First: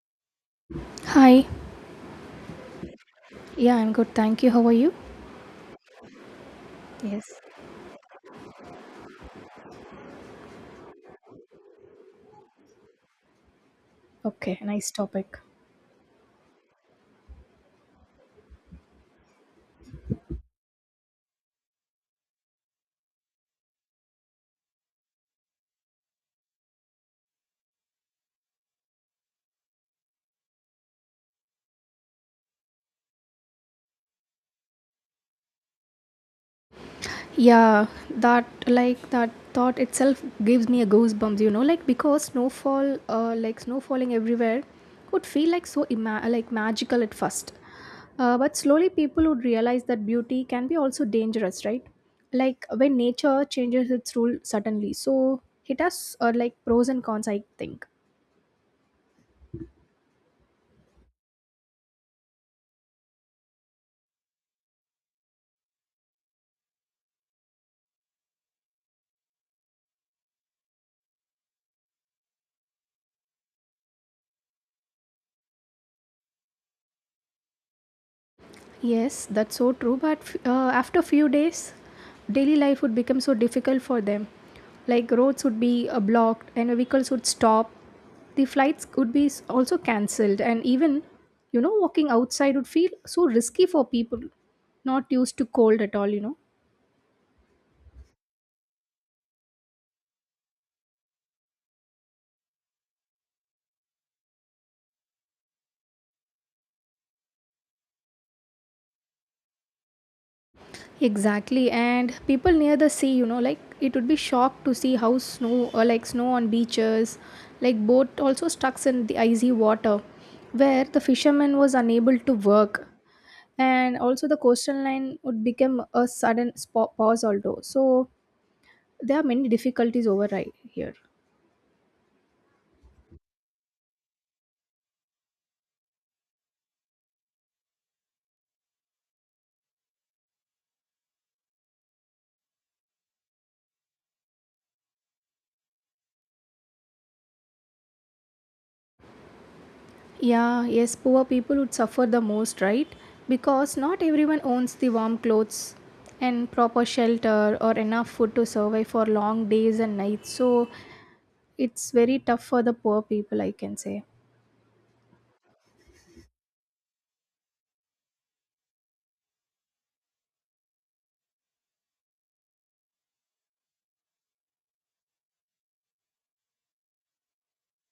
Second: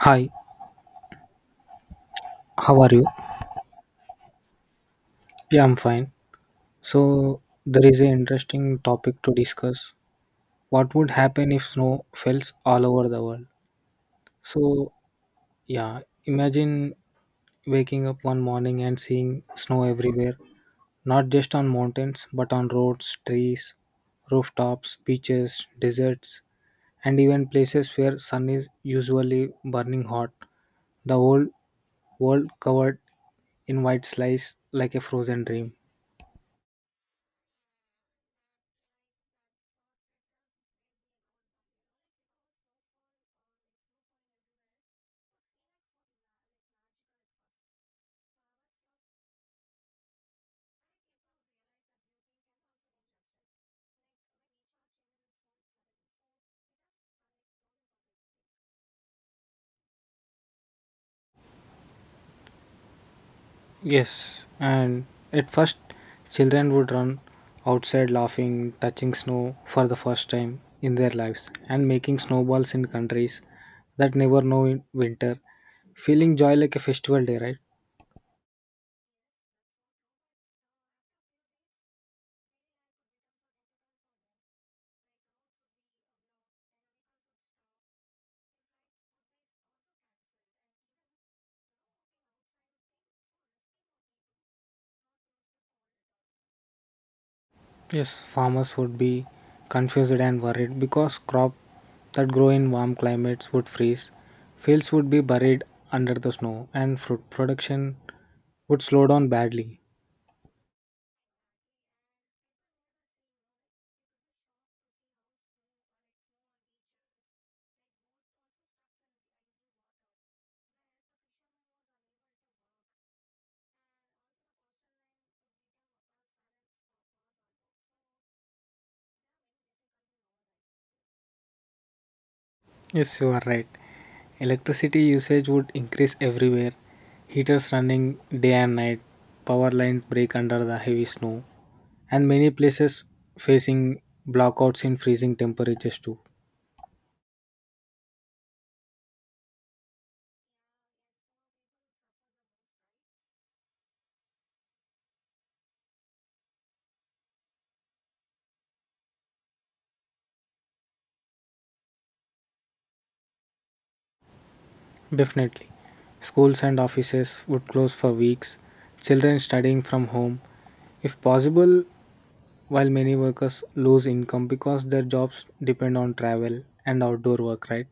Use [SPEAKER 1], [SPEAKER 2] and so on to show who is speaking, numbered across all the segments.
[SPEAKER 1] Hi,
[SPEAKER 2] Hi.
[SPEAKER 1] how are you?
[SPEAKER 2] Yeah, I'm good. Thank you. How are you?
[SPEAKER 1] Yeah, I'm fine.
[SPEAKER 2] Yes.
[SPEAKER 1] So, there is an interesting topic to discuss. What would happen if snow fells all over the world?
[SPEAKER 2] Okay. Nice
[SPEAKER 1] So,
[SPEAKER 2] topic.
[SPEAKER 1] yeah, imagine waking up one morning and seeing snow everywhere, not just on mountains, but on roads, trees, rooftops, beaches, deserts, and even places where sun is usually burning hot. The whole world covered in white slice like a frozen dream.
[SPEAKER 2] Yeah, that like that thought itself gives me a goosebumps, like because snowfall like snow falling everywhere would feel like so like magical at first. But slowly people would realize that beauty can be also dangerous, right? Like when nature changes its rule suddenly. So it has like pros and cons, I think.
[SPEAKER 1] Yes, and at first, children would run outside laughing, touching snow for the first time in their lives, and making snowballs in countries that never know in winter, feeling joy like a festival day, right?
[SPEAKER 2] Yes, that's so true. But after few days, daily life would become so difficult for them. Like roads would be blocked and vehicles would stop. The flights could be also cancelled, and even walking outside would feel so risky for people not used to cold at all.
[SPEAKER 1] Yes, farmers would be confused and worried because crop that grow in warm climates would freeze, fields would be buried under the snow, and fruit production would slow down badly.
[SPEAKER 2] Exactly, and people near the sea, like it would be shocked to see how snow or like snow on beaches, like boat also stuck in the icy water, where the fisherman was unable to work, and also the coastal line would become a sudden pause also. So there are many difficulties over right here.
[SPEAKER 1] Yes, you are right. Electricity usage would increase everywhere. Heaters running day and night, power lines break under the heavy snow, and many places facing blackouts in freezing temperatures too.
[SPEAKER 2] Yeah, yes, poor people would suffer the most, right? Because not everyone owns the warm clothes and proper shelter or enough food to survive for long days and nights. So it's very tough for the poor people, I can say.
[SPEAKER 1] Definitely. Schools and offices would close for weeks, children studying from home. If possible, while many workers lose income because their jobs depend on travel and outdoor work, right?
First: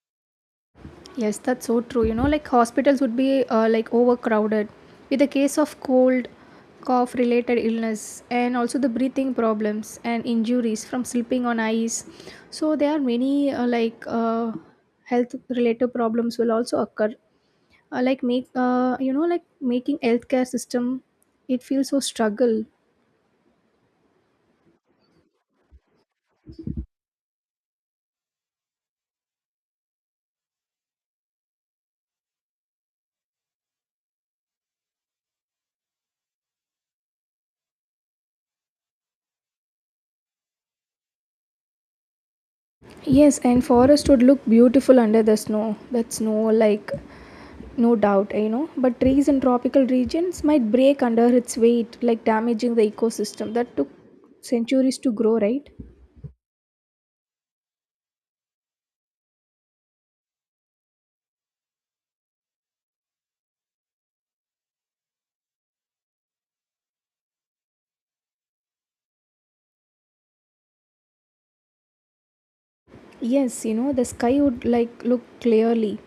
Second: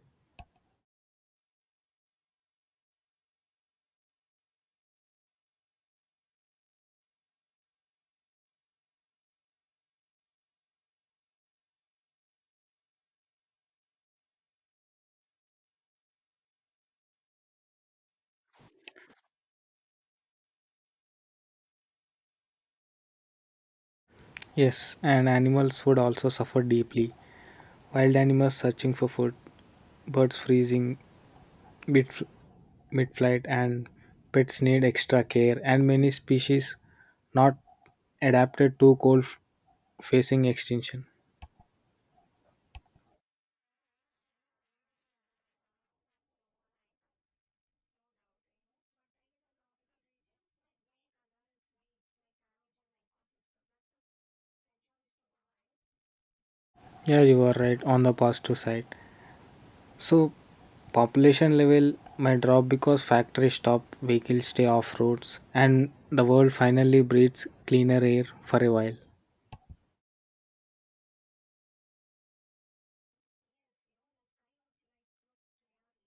[SPEAKER 2] Yes, that's so true. Like hospitals would be like overcrowded with a case of cold, cough related illness, and also the breathing problems and injuries from slipping on ice. So, there are many health related problems will also occur. Like, like making healthcare system, it feels so struggle.
[SPEAKER 1] Yes, and animals would also suffer deeply. Wild animals searching for food, birds freezing mid- mid-flight, and pets need extra care, and many species not adapted to cold facing extinction.
[SPEAKER 2] Yes, and forest would look beautiful under the snow. That snow, like, no doubt, but trees in tropical regions might break under its weight, like damaging the ecosystem that took centuries to grow, right?
[SPEAKER 1] Yeah, you are right on the positive side. So, population level might drop because factories stop, vehicles stay off roads, and the world finally breathes cleaner air for a while.
[SPEAKER 2] Yes, the sky would like look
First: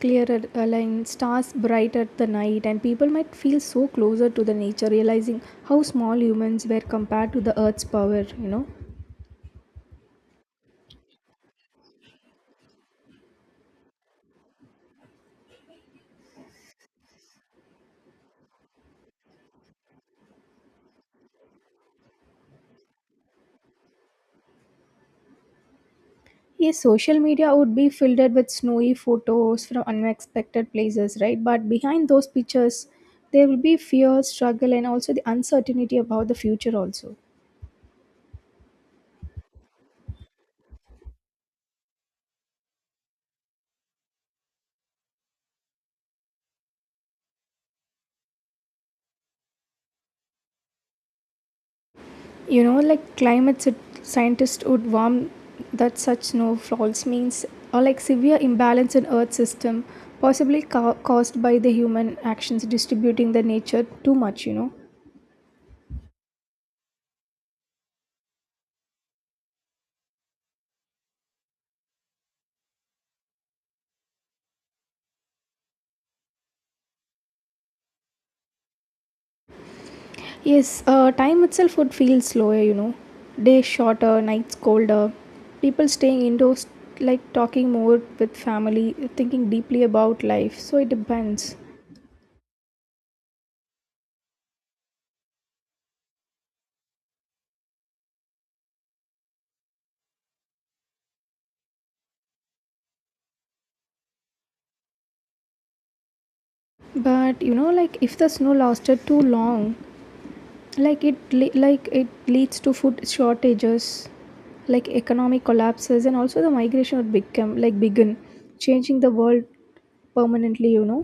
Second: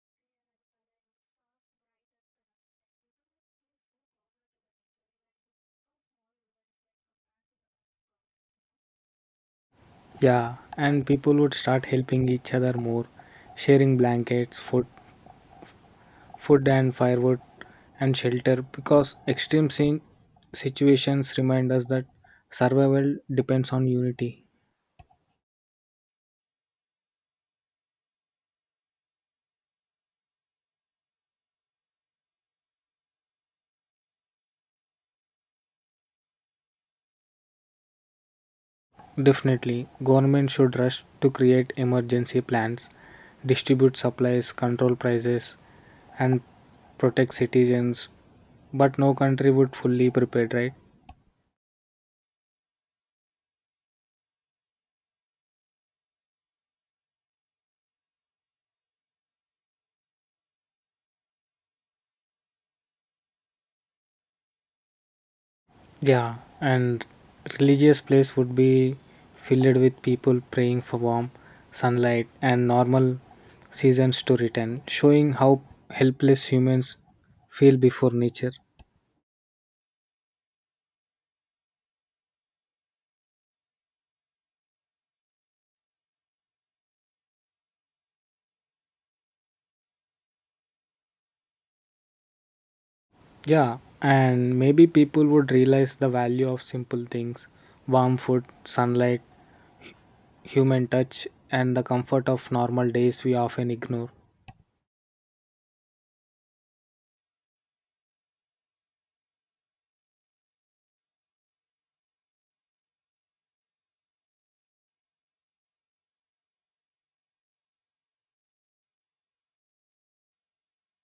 [SPEAKER 2] clearer, like stars bright at the night, and people might feel so closer to the nature, realizing how small humans were compared to the earth's power,
[SPEAKER 1] Yeah, and people would start helping each other more, sharing blankets, food and firewood and shelter because extreme situations remind us that survival depends on unity.
[SPEAKER 2] Yes, social media would be filled with snowy photos from unexpected places, right? But behind those pictures, there will be fear, struggle, and also the uncertainty about the future, also.
[SPEAKER 1] Definitely, government should rush to create emergency plans, distribute supplies, control prices, and protect citizens. But no country would fully prepared, right?
[SPEAKER 2] Like climate scientists would warn that such snowfalls means, or like severe imbalance in Earth system, possibly caused by the human actions distributing the nature too much,
[SPEAKER 1] Yeah, and religious place would be filled with people praying for warmth, sunlight, and normal seasons to return, showing how helpless humans feel before nature.
[SPEAKER 2] Yes, time itself would feel slower, Days shorter, nights colder. People staying indoors, like talking more with family, thinking deeply about life. So it depends.
[SPEAKER 1] Yeah, and maybe people would realize the value of simple things warm food, sunlight, human touch, and the comfort of normal days we often ignore.
[SPEAKER 2] But like if the snow lasted too long, like like it leads to food shortages, like economic collapses, and also the migration would become like begin, changing the world permanently.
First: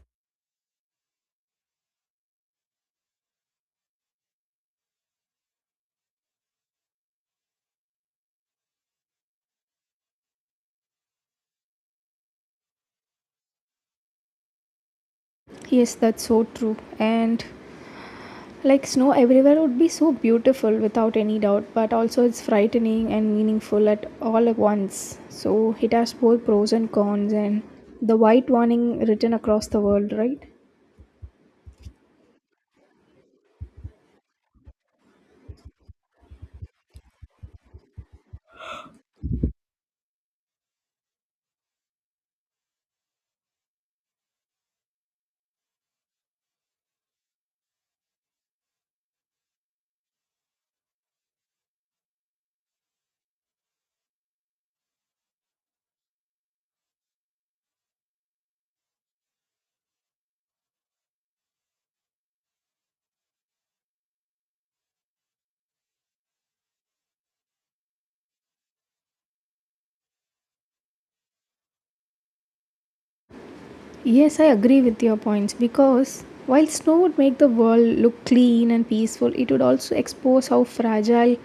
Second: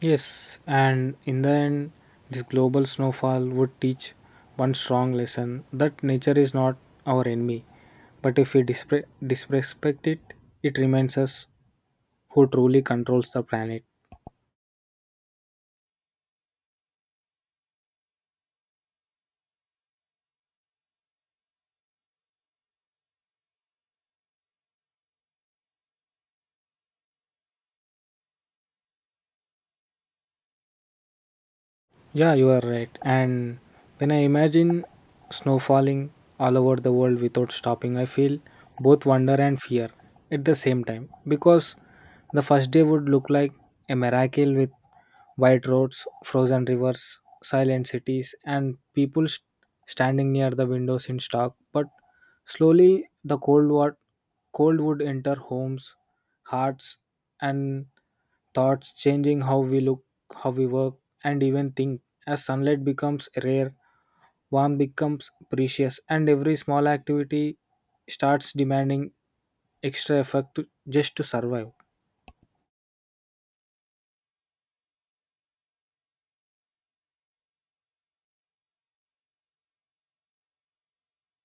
[SPEAKER 1] Yes, and in the end, this global snowfall would teach one strong lesson that nature is not our enemy, but if we disrespect it, it remains us who truly controls the planet.
[SPEAKER 2] Yes, that's so true. And like snow everywhere would be so beautiful without any doubt, but also it's frightening and meaningful at all at once. So it has both pros and cons, and the white warning written across the world, right?
[SPEAKER 1] Yeah, you are right. And when I imagine snow falling all over the world without stopping, I feel both wonder and fear at the same time because the first day would look like a miracle with white roads, frozen rivers, silent cities, and people standing near the windows in shock. But slowly, the cold would enter homes, hearts, and thoughts, changing how we look, how we work, and even think as sunlight becomes rare, warmth becomes precious, and every small activity starts demanding extra effort to, just to survive.
[SPEAKER 2] Yes, I agree with your points because while snow would make the world look clean and peaceful, it would also expose how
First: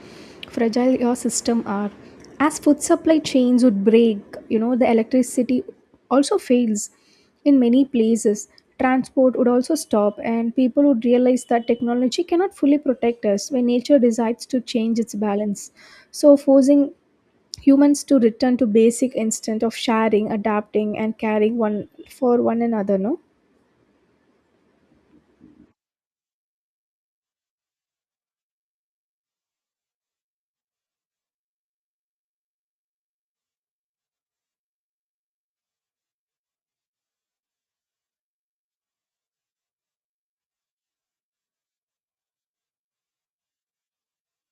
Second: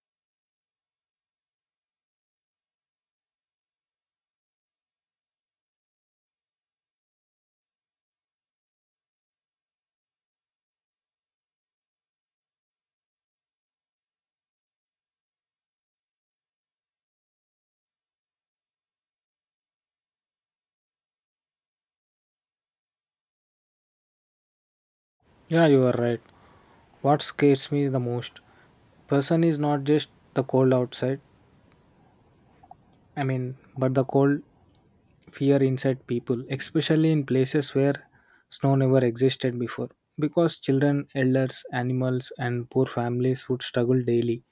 [SPEAKER 2] fragile your system are. As food supply chains would break, the electricity also fails in many places. Transport would also stop and people would realize that technology cannot fully protect us when nature decides to change its balance. So forcing humans to return to basic instinct of sharing adapting and caring one for one another, no?
[SPEAKER 1] Yeah, you are right. What scares me the most person is not just the cold outside, I mean, but the cold fear inside people, especially in places where snow never existed before. Because children, elders, animals, and poor families would struggle daily,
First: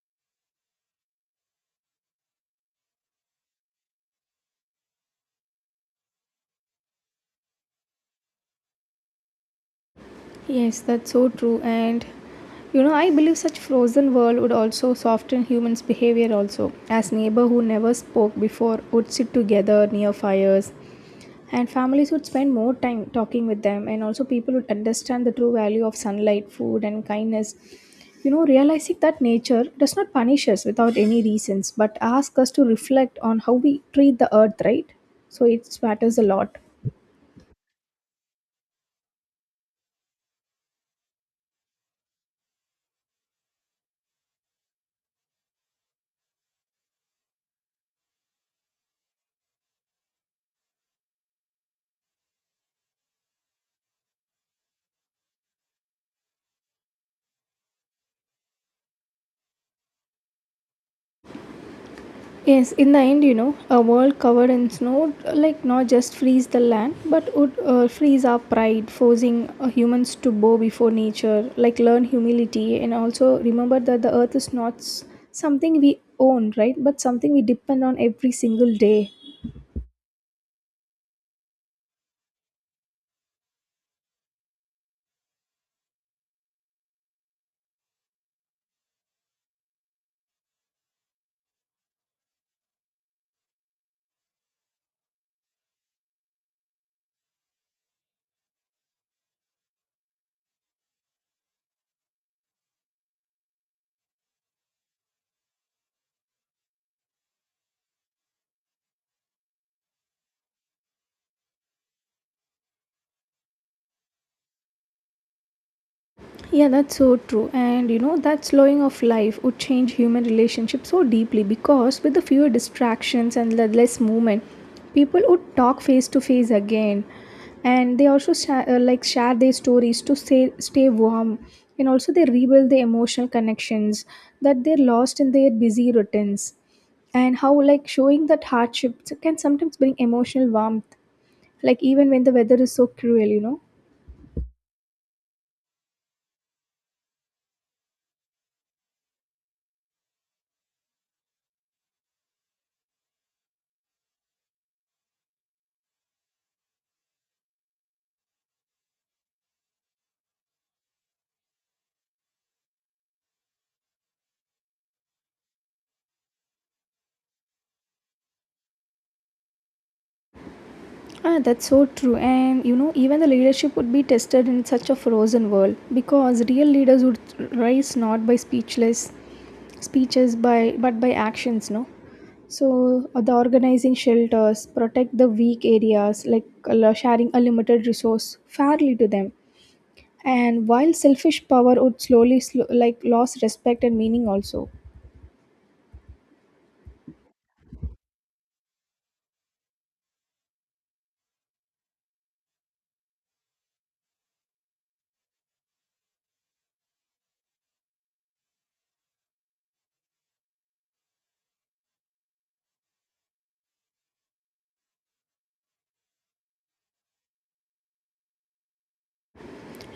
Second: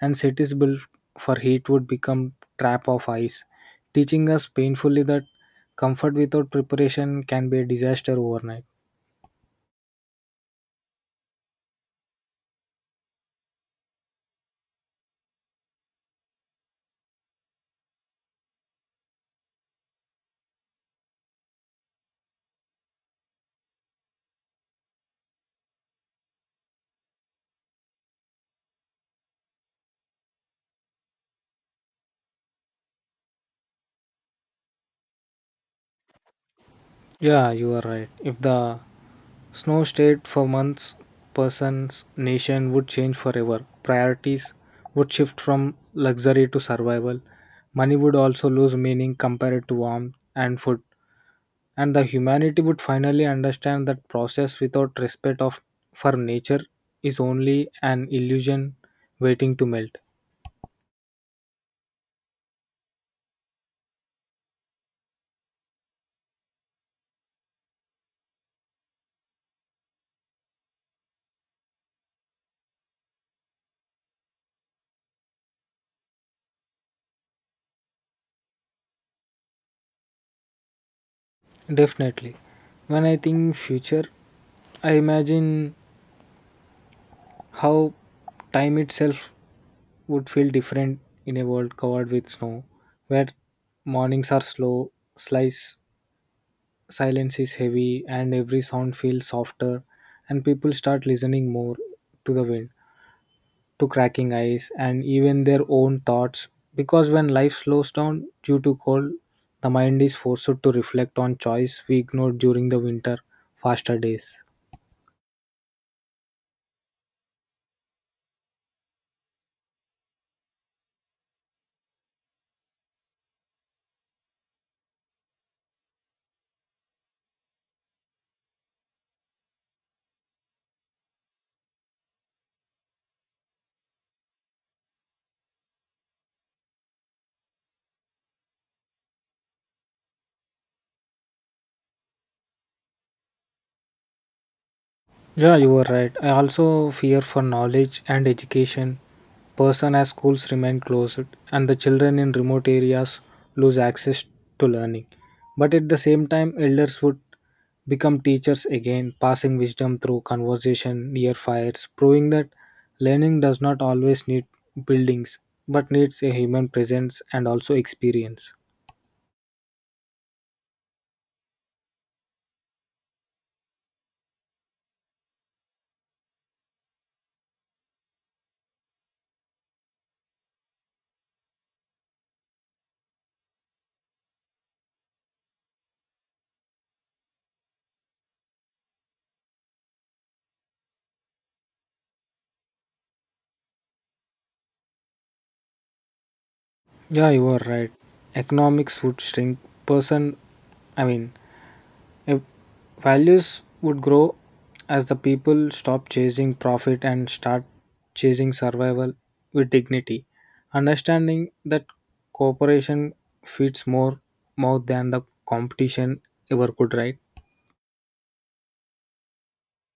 [SPEAKER 1] and cities built for heat would become trap of ice, teaching us painfully that comfort without preparation can be a disaster overnight.
[SPEAKER 2] Yes, that's so true. And I believe such frozen world would also soften humans' behavior also, as neighbor who never spoke before would sit together near fires, and families would spend more time talking with them, and also people would understand the true value of sunlight, food, and kindness. Realizing that nature does not punish us without any reasons, but ask us to reflect on how we treat the earth, right? So it matters a lot.
[SPEAKER 1] Yeah, you are right. If the snow stayed for months, person's nation would change forever. Priorities would shift from luxury to survival. Money would also lose meaning compared to warmth and food. And the humanity would finally understand that process without respect of for nature is only an illusion waiting to melt.
[SPEAKER 2] Yes, in the end, a world covered in snow, like not just freeze the land, but would freeze our pride, forcing humans to bow before nature, like learn humility, and also remember that the earth is not something we own, right? But something we depend on every single day.
[SPEAKER 1] Definitely. When I think future, I imagine how time itself would feel different in a world covered with snow, where mornings are slow, slice silence is heavy, and every sound feels softer, and people start listening more to the wind, to cracking ice, and even their own thoughts. Because when life slows down due to cold, the mind is forced to reflect on choice we ignored during the winter faster days.
[SPEAKER 2] Yeah, that's so true. And that slowing of life would change human relationships so deeply because with the fewer distractions and the less movement, people would talk face to face again. And they also like share their stories to stay warm. And also, they rebuild the emotional connections that they lost in their busy routines. And how, like, showing that hardships can sometimes bring emotional warmth, like, even when the weather is so cruel,
[SPEAKER 1] Yeah, you are right. I also fear for knowledge and education. Person as schools remain closed and the children in remote areas lose access to learning. But at the same time, elders would become teachers again, passing wisdom through conversation near fires, proving that learning does not always need buildings but needs a human presence and also experience.
[SPEAKER 2] Ah, that's so true. And even the leadership would be tested in such a frozen world because real leaders would rise not by speechless speeches by but by actions, no? So the organizing shelters, protect the weak areas, like sharing a limited resource fairly to them. And while selfish power would slowly like lose respect and meaning also.
[SPEAKER 1] Yeah, you are right. Economics would shrink. Person, I mean, if values would grow as the people stop chasing profit and start chasing survival with dignity, understanding that cooperation feeds more mouth than the competition ever could, right?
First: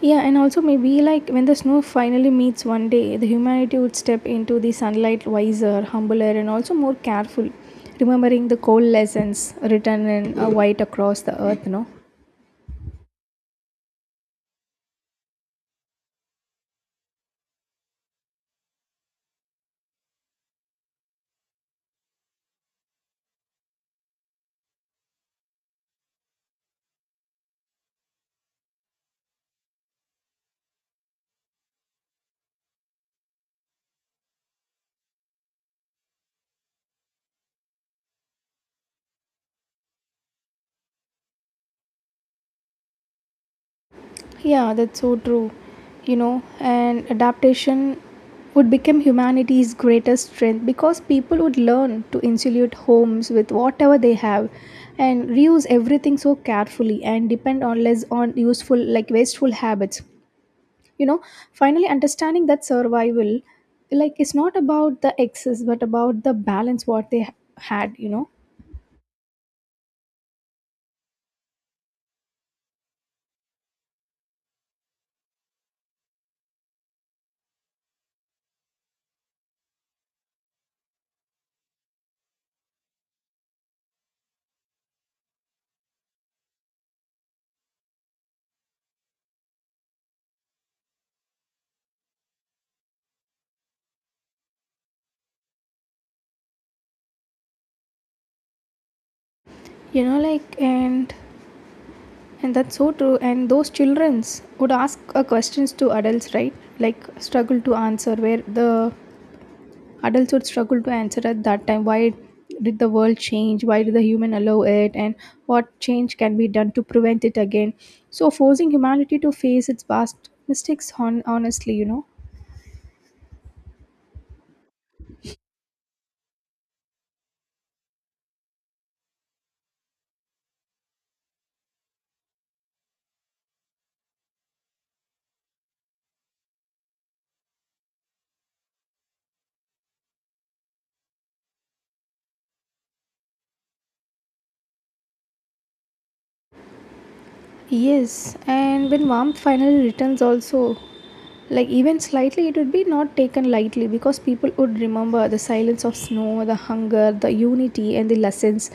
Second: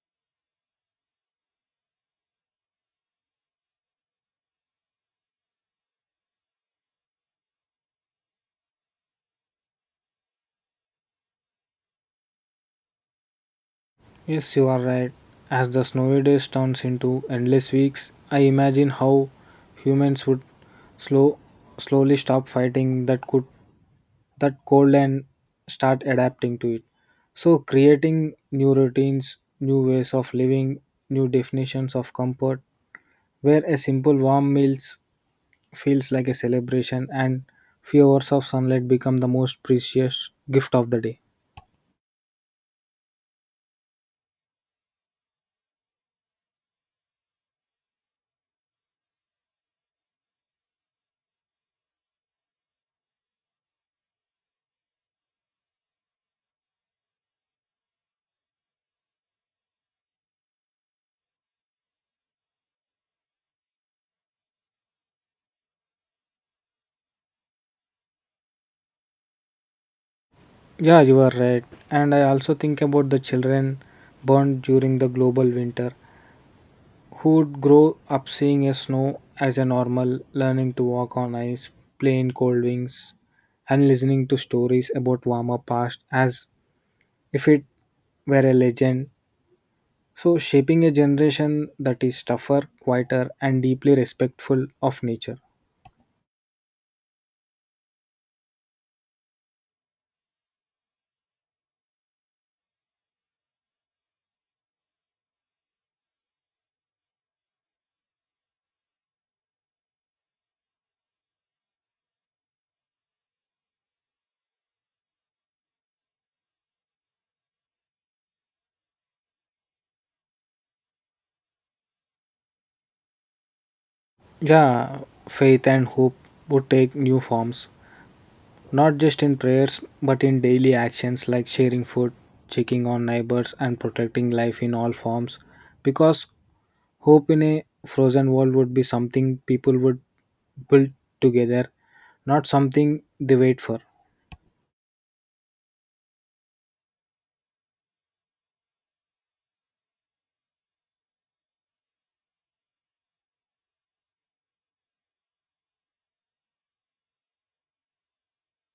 [SPEAKER 2] Yeah, and also maybe like when the snow finally meets one day, the humanity would step into the sunlight wiser, humbler, and also more careful, remembering the cold lessons written in a white across the earth, no?
[SPEAKER 1] Yes, you are right. As the snowy days turns into endless weeks, I imagine how humans would slow, slowly stop fighting that could that cold and start adapting to it, so creating new routines, new ways of living, new definitions of comfort where a simple warm meals feels like a celebration and few hours of sunlight become the most precious gift of the day.
[SPEAKER 2] Yeah, that's so true. You know, and adaptation would become humanity's greatest strength because people would learn to insulate homes with whatever they have and reuse everything so carefully and depend on less on useful like wasteful habits, you know, finally understanding that survival like it's not about the excess but about the balance what they had.
[SPEAKER 1] Yeah, you are right. And I also think about the children born during the global winter who would grow up seeing a snow as a normal, learning to walk on ice, playing cold wings, and listening to stories about warmer past as if it were a legend. So, shaping a generation that is tougher, quieter, and deeply respectful of nature.
[SPEAKER 2] Like, and that's so true and those childrens would ask questions to adults, right? Like struggle to answer where the adults would struggle to answer at that time. Why did the world change? Why did the human allow it? And what change can be done to prevent it again? So forcing humanity to face its past mistakes honestly.
[SPEAKER 1] Yeah, faith and hope would take new forms not just in prayers but in daily actions like sharing food, checking on neighbors, and protecting life in all forms. Because hope in a frozen world would be something people would build together, not something they wait for.
[SPEAKER 2] Yes, and when warmth finally returns, also, like even slightly, it would be not taken lightly because people would remember the silence of snow, the hunger, the unity, and the lessons,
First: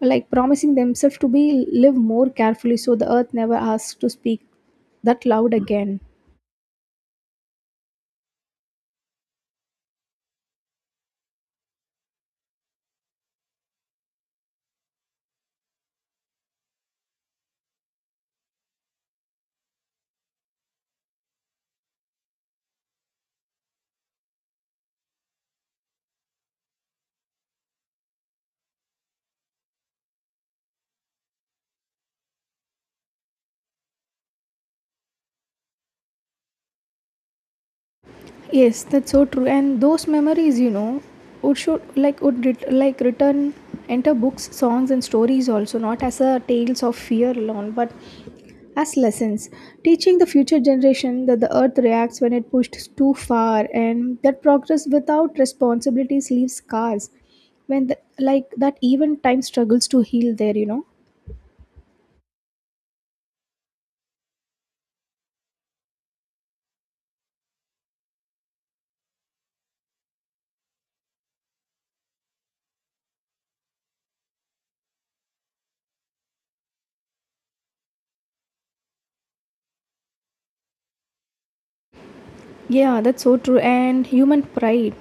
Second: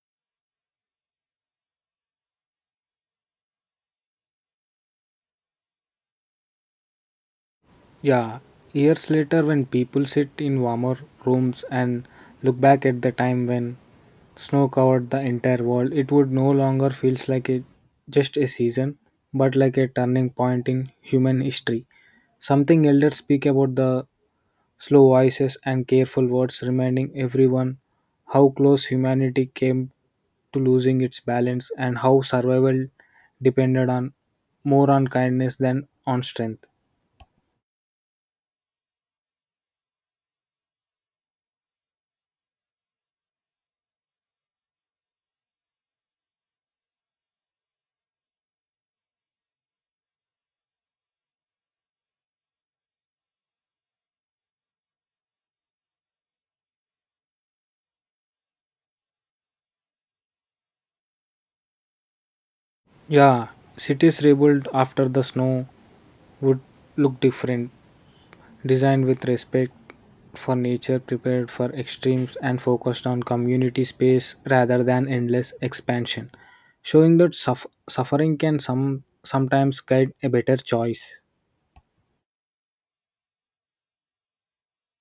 [SPEAKER 2] like promising themselves to be live more carefully so the earth never asks to speak that loud again.
[SPEAKER 1] Yeah, years later, when people sit in warmer rooms and look back at the time when snow covered the entire world, it would no longer feels like a just a season, but like a turning point in human history. Something elders speak about the slow voices and careful words, reminding everyone how close humanity came to losing its balance and how survival depended on more on kindness than on strength.
[SPEAKER 2] Yes, that's so true. And those memories, would should like would ret- like return enter books, songs, and stories also, not as a tales of fear alone, but as lessons, teaching the future generation that the earth reacts when it pushed too far, and that progress without responsibilities leaves scars. When the, like that, even time struggles to heal there,
[SPEAKER 1] Yeah, cities rebuilt after the snow would look different, designed with respect for nature, prepared for extremes, and focused on community space rather than endless expansion, showing that suffering can sometimes guide a better choice.
[SPEAKER 2] Yeah, that's so true. And human pride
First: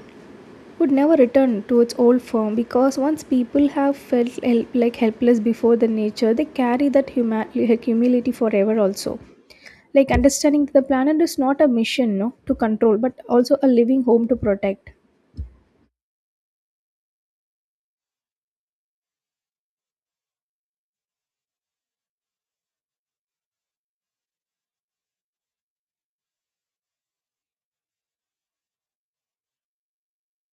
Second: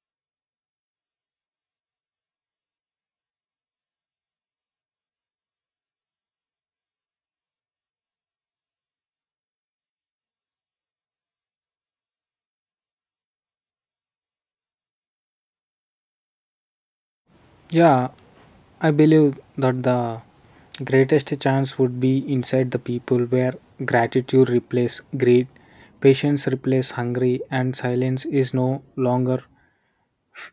[SPEAKER 2] would never return to its old form because once people have felt help, like helpless before the nature, they carry that like humility forever also. Like understanding that the planet is not a mission, no, to control, but also a living home to protect.
[SPEAKER 1] Yeah, I believe that the greatest chance would be inside the people where gratitude replaces greed, patience replaces hungry, and silence is no longer,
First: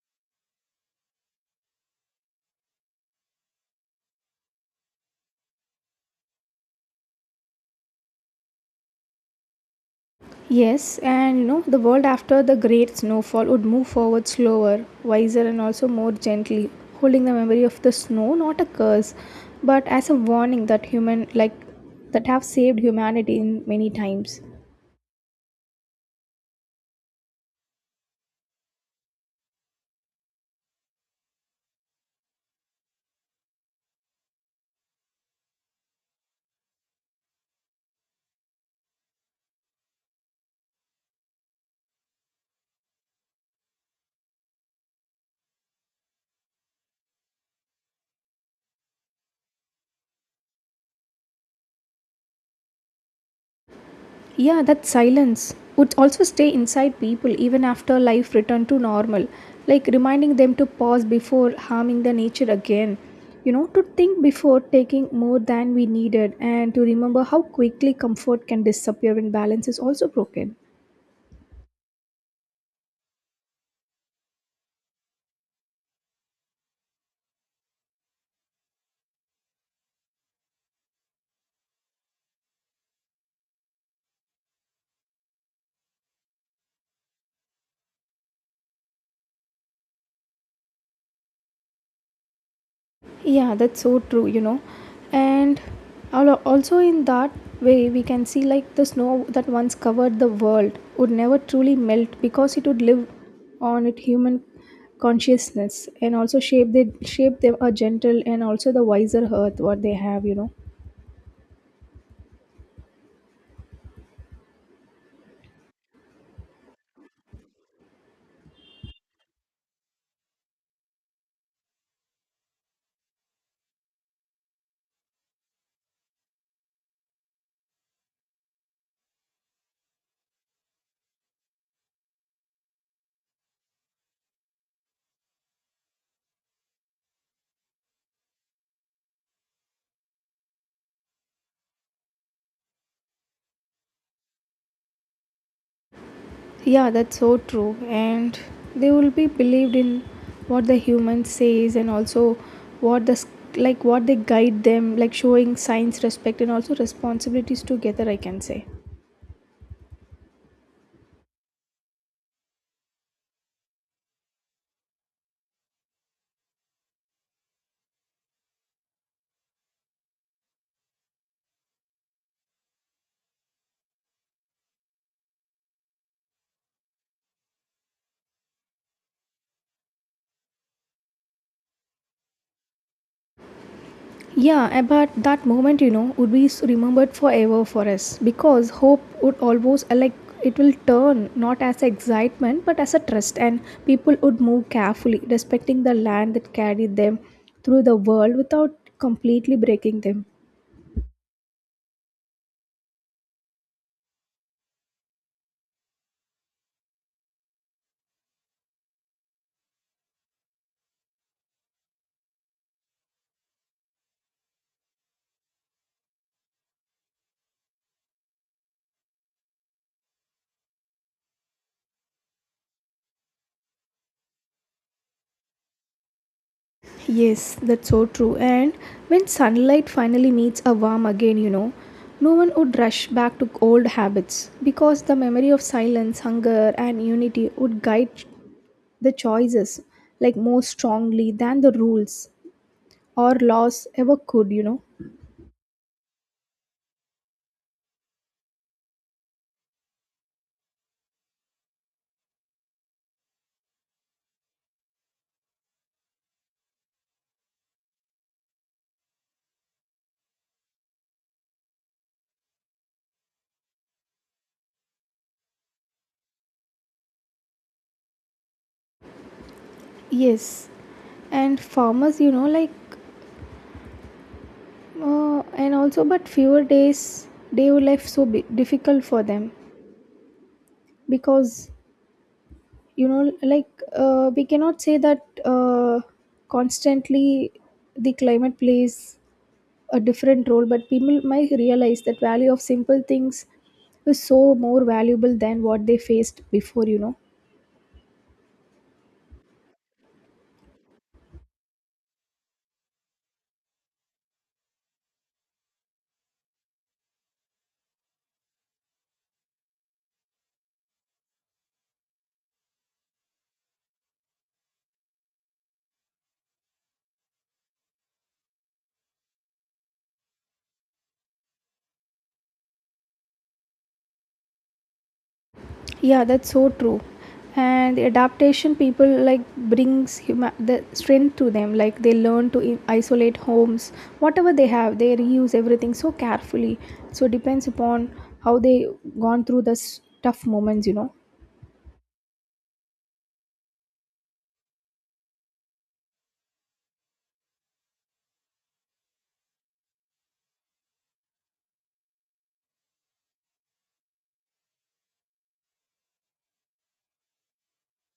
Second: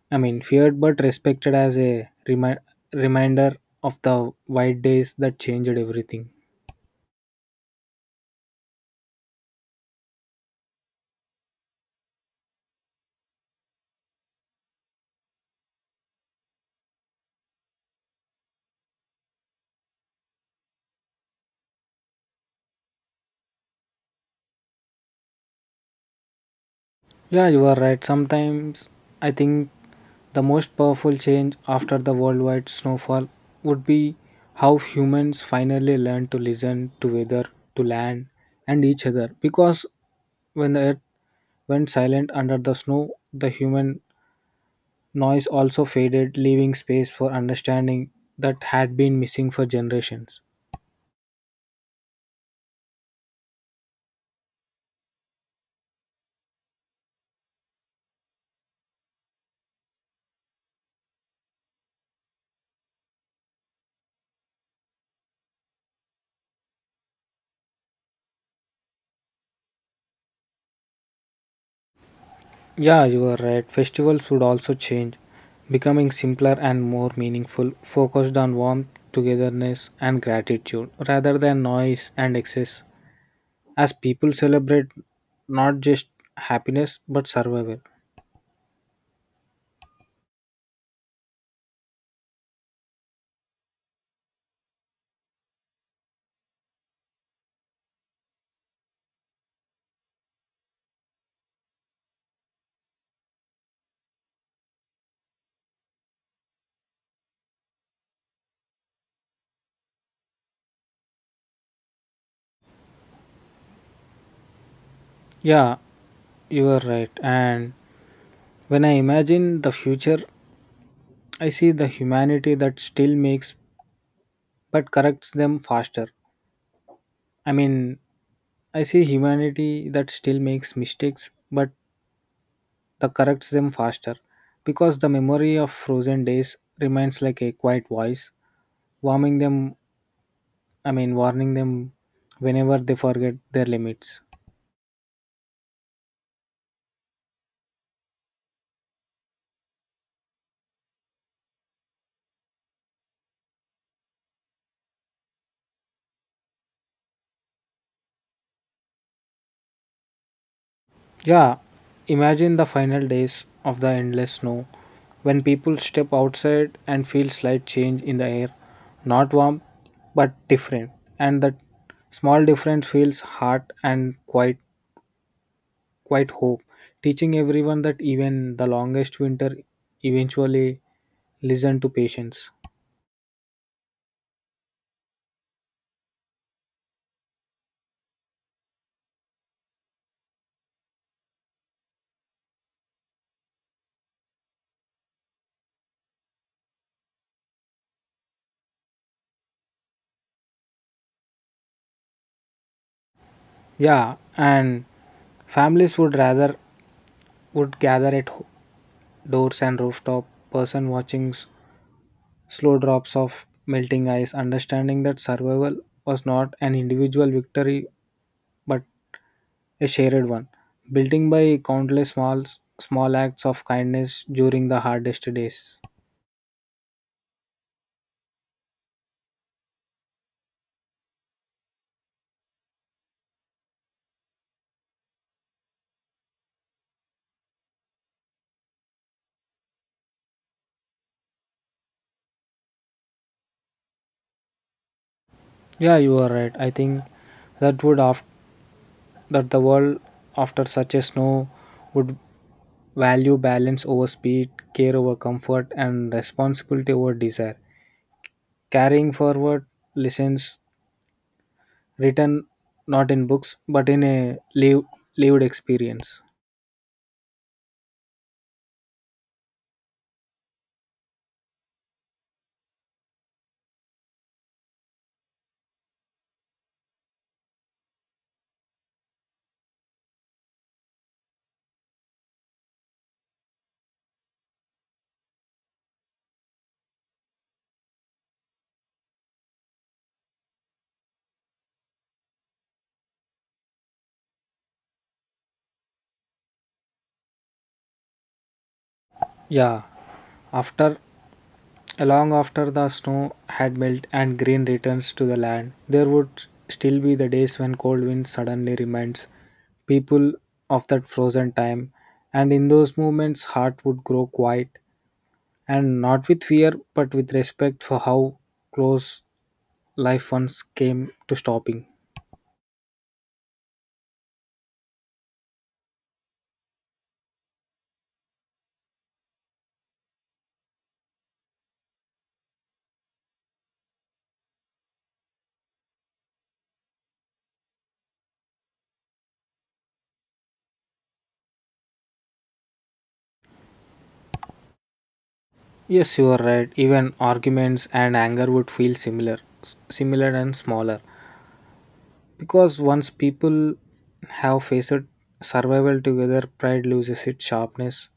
[SPEAKER 1] I mean, feared but respected as a reminder of the white days that changed everything.
[SPEAKER 2] Yes, and the world after the great snowfall would move forward slower, wiser, and also more gently, holding the memory of the snow not a curse, but as a warning that human like that have saved humanity in many times.
[SPEAKER 1] Yeah, you are right. Sometimes I think the most powerful change after the worldwide snowfall would be how humans finally learned to listen to weather, to land, and each other. Because when the earth went silent under the snow, the human noise also faded, leaving space for understanding that had been missing for generations.
[SPEAKER 2] Yeah, that silence would also stay inside people even after life returned to normal, like reminding them to pause before harming the nature again. To think before taking more than we needed and to remember how quickly comfort can disappear when balance is also broken.
[SPEAKER 1] Yeah, you are right. Festivals would also change, becoming simpler and more meaningful, focused on warmth, togetherness, and gratitude rather than noise and excess, as people celebrate not just happiness but survival.
[SPEAKER 2] Yeah, that's so true, And also, in that way, we can see like the snow that once covered the world would never truly melt because it would live on it human consciousness and also shape they shape them a gentle and also the wiser earth what they have,
[SPEAKER 1] Yeah, you are right. And when I imagine the future, I see the humanity that still makes but corrects them faster. I mean, I see humanity that still makes mistakes but that corrects them faster because the memory of frozen days remains like a quiet voice warming them I mean warning them whenever they forget their limits.
[SPEAKER 2] Yeah, that's so true. And they will be believed in what the human says and also what like what they guide them, like showing signs respect and also responsibilities together, I can say.
[SPEAKER 1] Yeah, imagine the final days of the endless snow when people step outside and feel slight change in the air, not warm but different, and that small difference feels hard and quiet quite hope, teaching everyone that even the longest winter eventually listen to patience.
[SPEAKER 2] Yeah, eh, but that moment, would be remembered forever for us because hope would always like it will turn not as excitement but as a trust, and people would move carefully, respecting the land that carried them through the world without completely breaking them.
[SPEAKER 1] Yeah, and families would rather would gather at doors and rooftop, person watching slow drops of melting ice, understanding that survival was not an individual victory but a shared one, building by countless small acts of kindness during the hardest days.
[SPEAKER 2] Yes, that's so true. And when sunlight finally meets a warm again, no one would rush back to old habits because the memory of silence, hunger, and unity would guide the choices like more strongly than the rules or laws ever could.
[SPEAKER 1] Yeah, you are right. I think that would after that the world after such a snow would value balance over speed, care over comfort, and responsibility over desire. Carrying forward lessons written not in books but in a lived experience.
[SPEAKER 2] Yes, and farmers, and also but fewer days day life so difficult for them because you know like we cannot say that constantly the climate plays a different role, but people might realize that value of simple things is so more valuable than what they faced before.
[SPEAKER 1] Yeah, after long after the snow had melted and green returns to the land, there would still be the days when cold wind suddenly reminds people of that frozen time, and in those moments, heart would grow quiet and not with fear but with respect for how close life once came to stopping.
[SPEAKER 2] Yeah, that's so true. And the adaptation people like brings the strength to them. Like they learn to isolate homes, whatever they have, they reuse everything so carefully. So it depends upon how they gone through this tough moments, you know.
[SPEAKER 1] Yes, you are right. Even arguments and anger would feel similar and smaller. Because once people have faced survival together, pride loses its sharpness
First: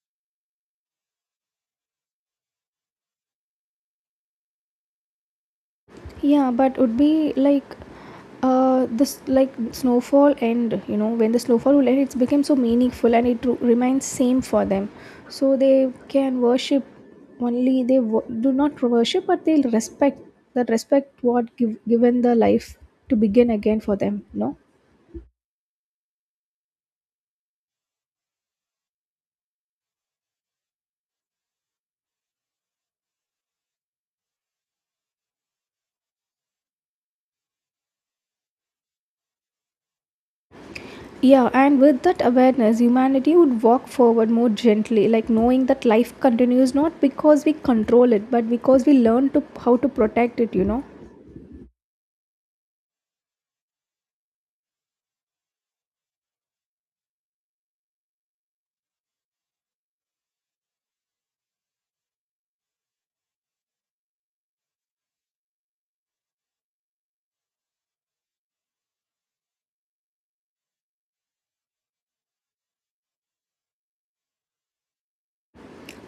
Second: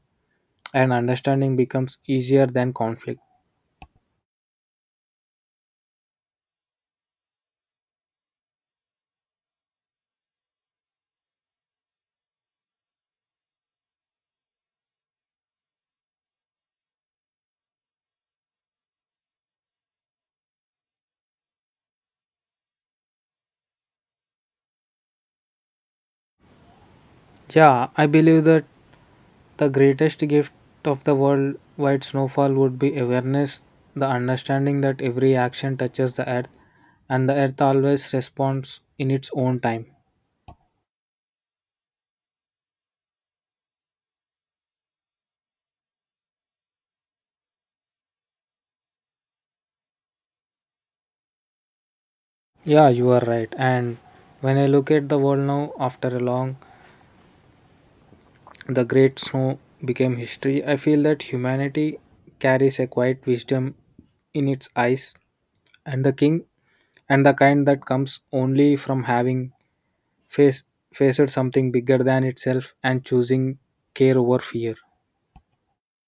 [SPEAKER 1] and understanding becomes easier than conflict.
[SPEAKER 2] Yeah, but would be like this like snowfall end, you know, when the snowfall will end it's become so meaningful and it remains same for them, so they can worship, only they do not worship, but they'll respect that respect what give, given the life to begin again for them, no?
[SPEAKER 1] Yeah, I believe that the greatest gift of the worldwide snowfall would be awareness, the understanding that every action touches the earth and the earth always responds in its own time.
[SPEAKER 2] Yeah, and with that awareness humanity would walk forward more gently, like knowing that life continues not because we control it but because we learn to how to protect it.
[SPEAKER 1] Yeah, you are right. And when I look at the world now after a long, the great snow became history, I feel that humanity carries a quiet wisdom in its eyes and the king and the kind that comes only from having face faced something bigger than itself and choosing care over fear.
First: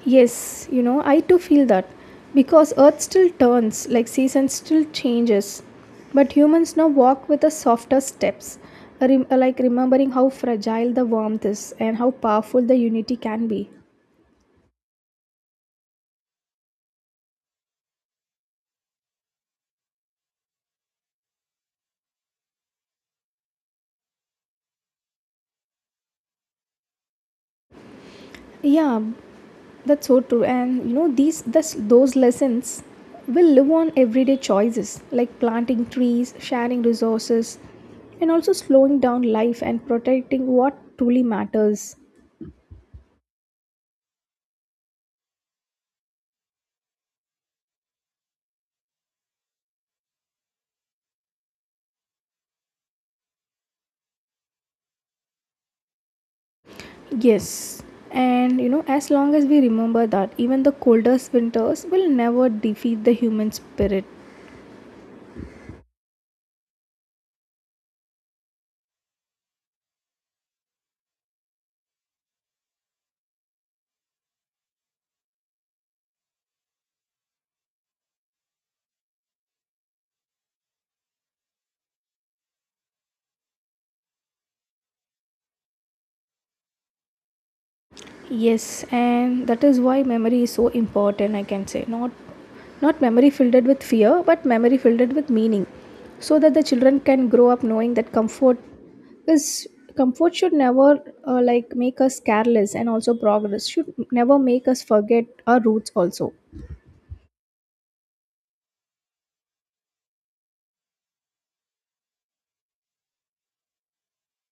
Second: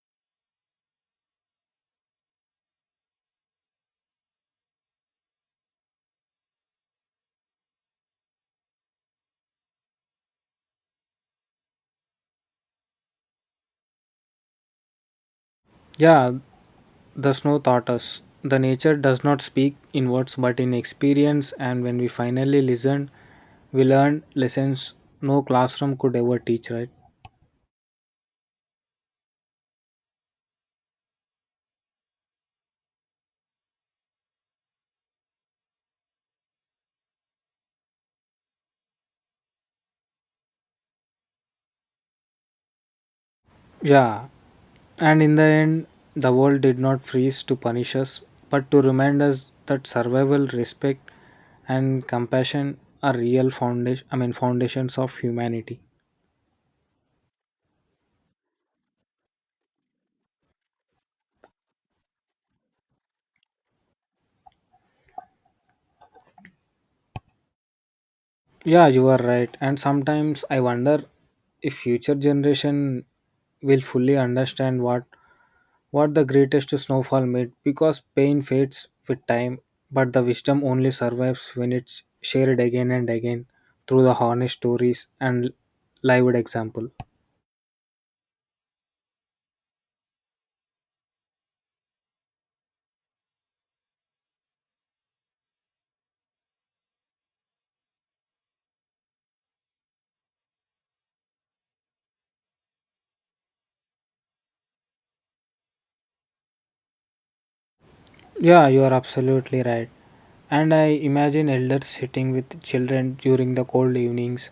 [SPEAKER 2] Yes, you know, I too feel that because earth still turns, like seasons still changes, but humans now walk with the softer steps, like remembering how fragile the warmth is and how powerful the unity can be.
[SPEAKER 1] Yeah, the snow taught us. The nature does not speak in words but in experience, and when we finally listened, we learned lessons no classroom could ever teach, right?
[SPEAKER 2] Yeah, that's so true. And you know, those lessons will live on everyday choices like planting trees, sharing resources, and also slowing down life and protecting what truly matters.
[SPEAKER 1] Yeah, and in the end, the world did not freeze to punish us but to remind us that survival, respect, and compassion are real foundation, I mean, foundations of humanity.
[SPEAKER 2] Yes. And you know, as long as we remember that, even the coldest winters will never defeat the human spirit.
[SPEAKER 1] Yeah, you are right. And sometimes I wonder if future generation will fully understand what the greatest snowfall made because pain fades with time, but the wisdom only survives when it's shared again and again through the honest stories and lived example.
[SPEAKER 2] Yes, and that is why memory is so important, I can say. Not memory filled with fear, but memory filled with meaning. So that the children can grow up knowing that is comfort should never like make us careless, and also progress should never make us forget our roots also.
[SPEAKER 1] Yeah, you are absolutely right. And I imagine elders sitting with children during the cold evenings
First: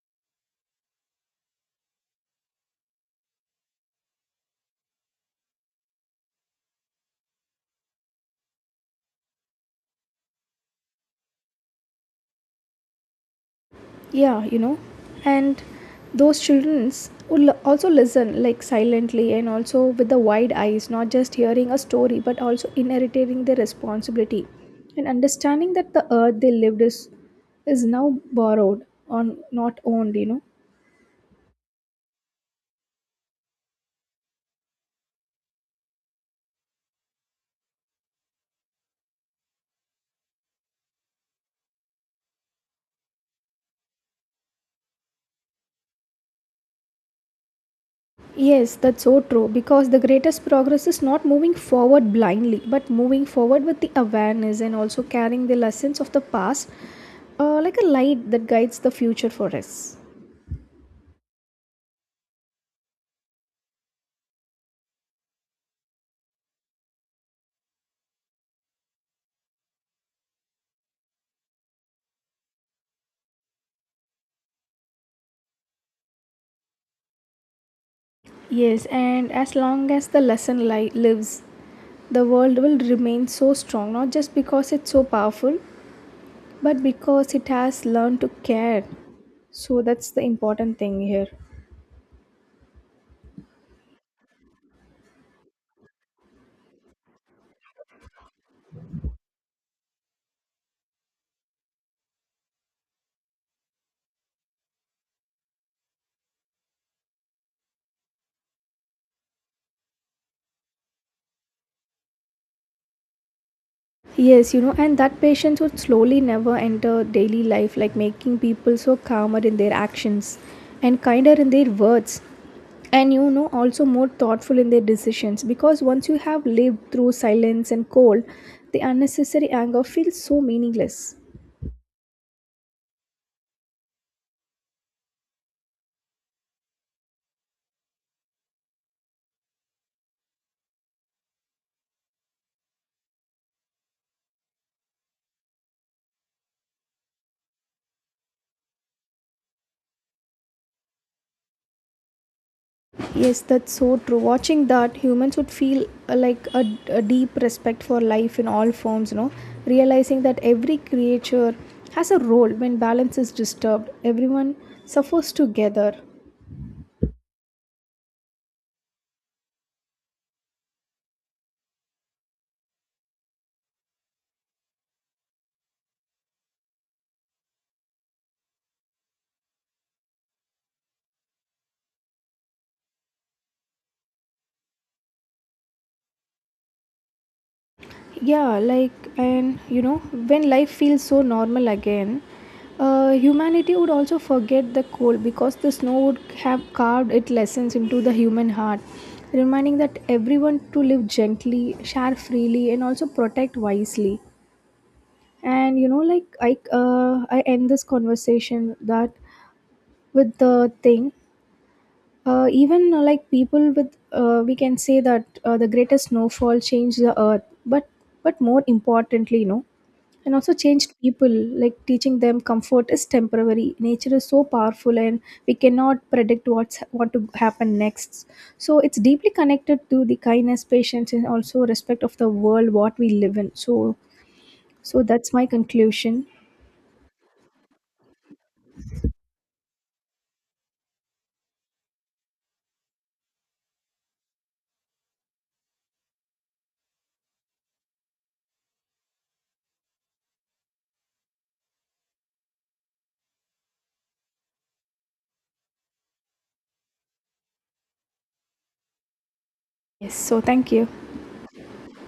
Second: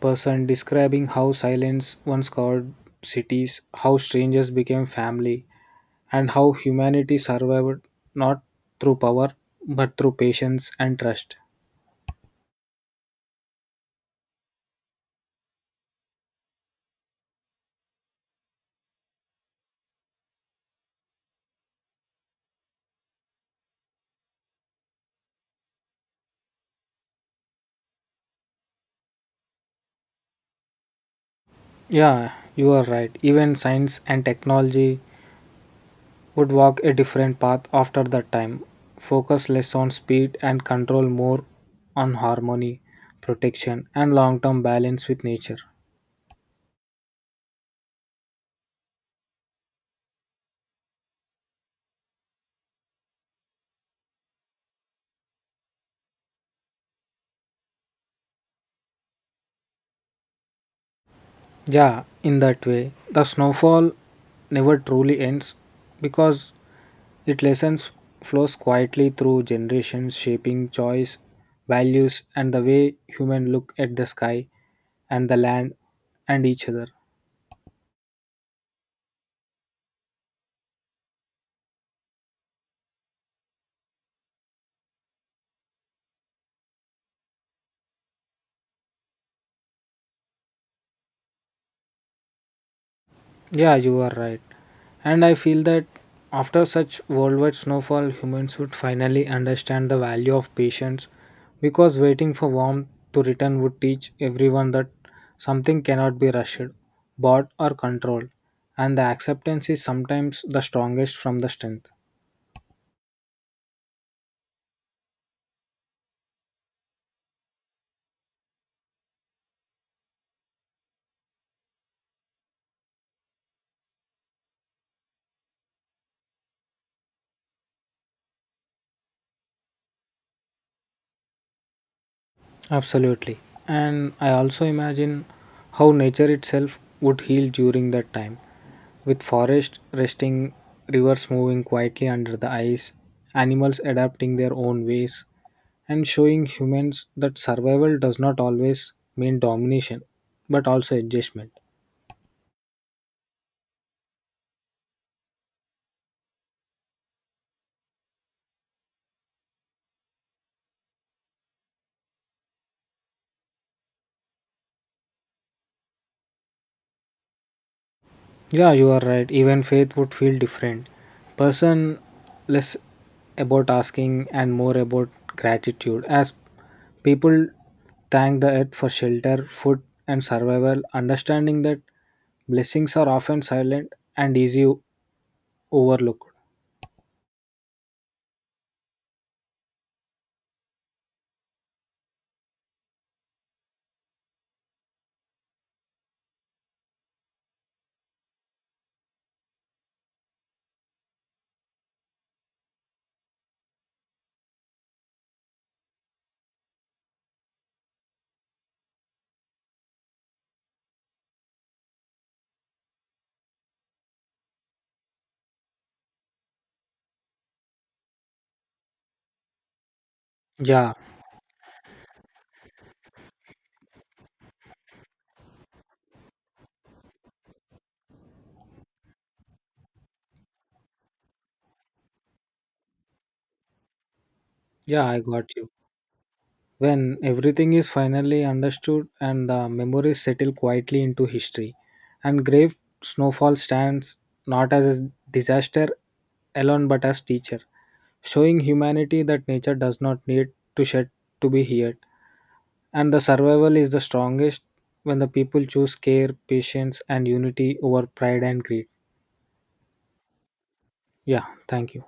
[SPEAKER 1] person describing how silence once carved cities, how strangers became family, and how humanity survived not through power but through patience and trust.
[SPEAKER 2] Yeah, you know, and those childrens would also listen like silently and also with the wide eyes, not just hearing a story but also inheriting their responsibility and understanding that the earth they lived is now borrowed on not owned, you know.
[SPEAKER 1] Yeah, you are right. Even science and technology would walk a different path after that time. Focus less on speed and control more on harmony, protection, and long term balance with nature.
[SPEAKER 2] Yes, that's so true, because the greatest progress is not moving forward blindly but moving forward with the awareness and also carrying the lessons of the past, like a light that guides the future for us.
[SPEAKER 1] Yeah, in that way, the snowfall never truly ends because it lessons flows quietly through generations, shaping choice, values, and the way humans look at the sky and the land and each other.
[SPEAKER 2] Yes, and as long as the lesson lives, the world will remain so strong, not just because it's so powerful, but because it has learned to care. So that's the important thing here.
[SPEAKER 1] Yeah, you are right. And I feel that after such worldwide snowfall, humans would finally understand the value of patience because waiting for warmth to return would teach everyone that something cannot be rushed, bought, or controlled, and the acceptance is sometimes the strongest from the strength.
[SPEAKER 2] Yes, you know, and that patience would slowly never enter daily life, like making people so calmer in their actions and kinder in their words. And you know, also more thoughtful in their decisions, because once you have lived through silence and cold, the unnecessary anger feels so meaningless.
[SPEAKER 1] Absolutely. And I also imagine how nature itself would heal during that time, with forest resting, rivers moving quietly under the ice, animals adapting their own ways, and showing humans that survival does not always mean domination, but also adjustment.
[SPEAKER 2] Yes, that's so true. Watching that, humans would feel like a deep respect for life in all forms, you know, realizing that every creature has a role. When balance is disturbed, everyone suffers together.
[SPEAKER 1] Yeah, you are right. Even faith would feel different. Person less about asking and more about gratitude as people thank the earth for shelter, food and survival, understanding that blessings are often silent and easy overlooked.
[SPEAKER 2] Yeah, like, and you know, when life feels so normal again, humanity would also forget the cold, because the snow would have carved its lessons into the human heart, reminding that everyone to live gently, share freely, and also protect wisely. And you know, I end this conversation that with the thing, even like people with we can say that the greatest snowfall changed the earth, but more importantly, you know, and also
[SPEAKER 1] Yeah,
[SPEAKER 2] changed people, like teaching them comfort is temporary, nature is so powerful, and we cannot predict what to happen next. So it's deeply connected to the kindness, patience, and also respect of the world what we live in. So
[SPEAKER 1] yeah, I
[SPEAKER 2] that's my
[SPEAKER 1] got you.
[SPEAKER 2] conclusion.
[SPEAKER 1] When everything is finally understood and the memories settle quietly into history, and grave snowfall stands not as a disaster alone but as teacher, showing humanity that nature does not need to shed to be heard, and the survival is the strongest when the people choose care, patience, and unity over pride and greed.
[SPEAKER 2] Yes, so thank you.
[SPEAKER 1] Yeah, thank you.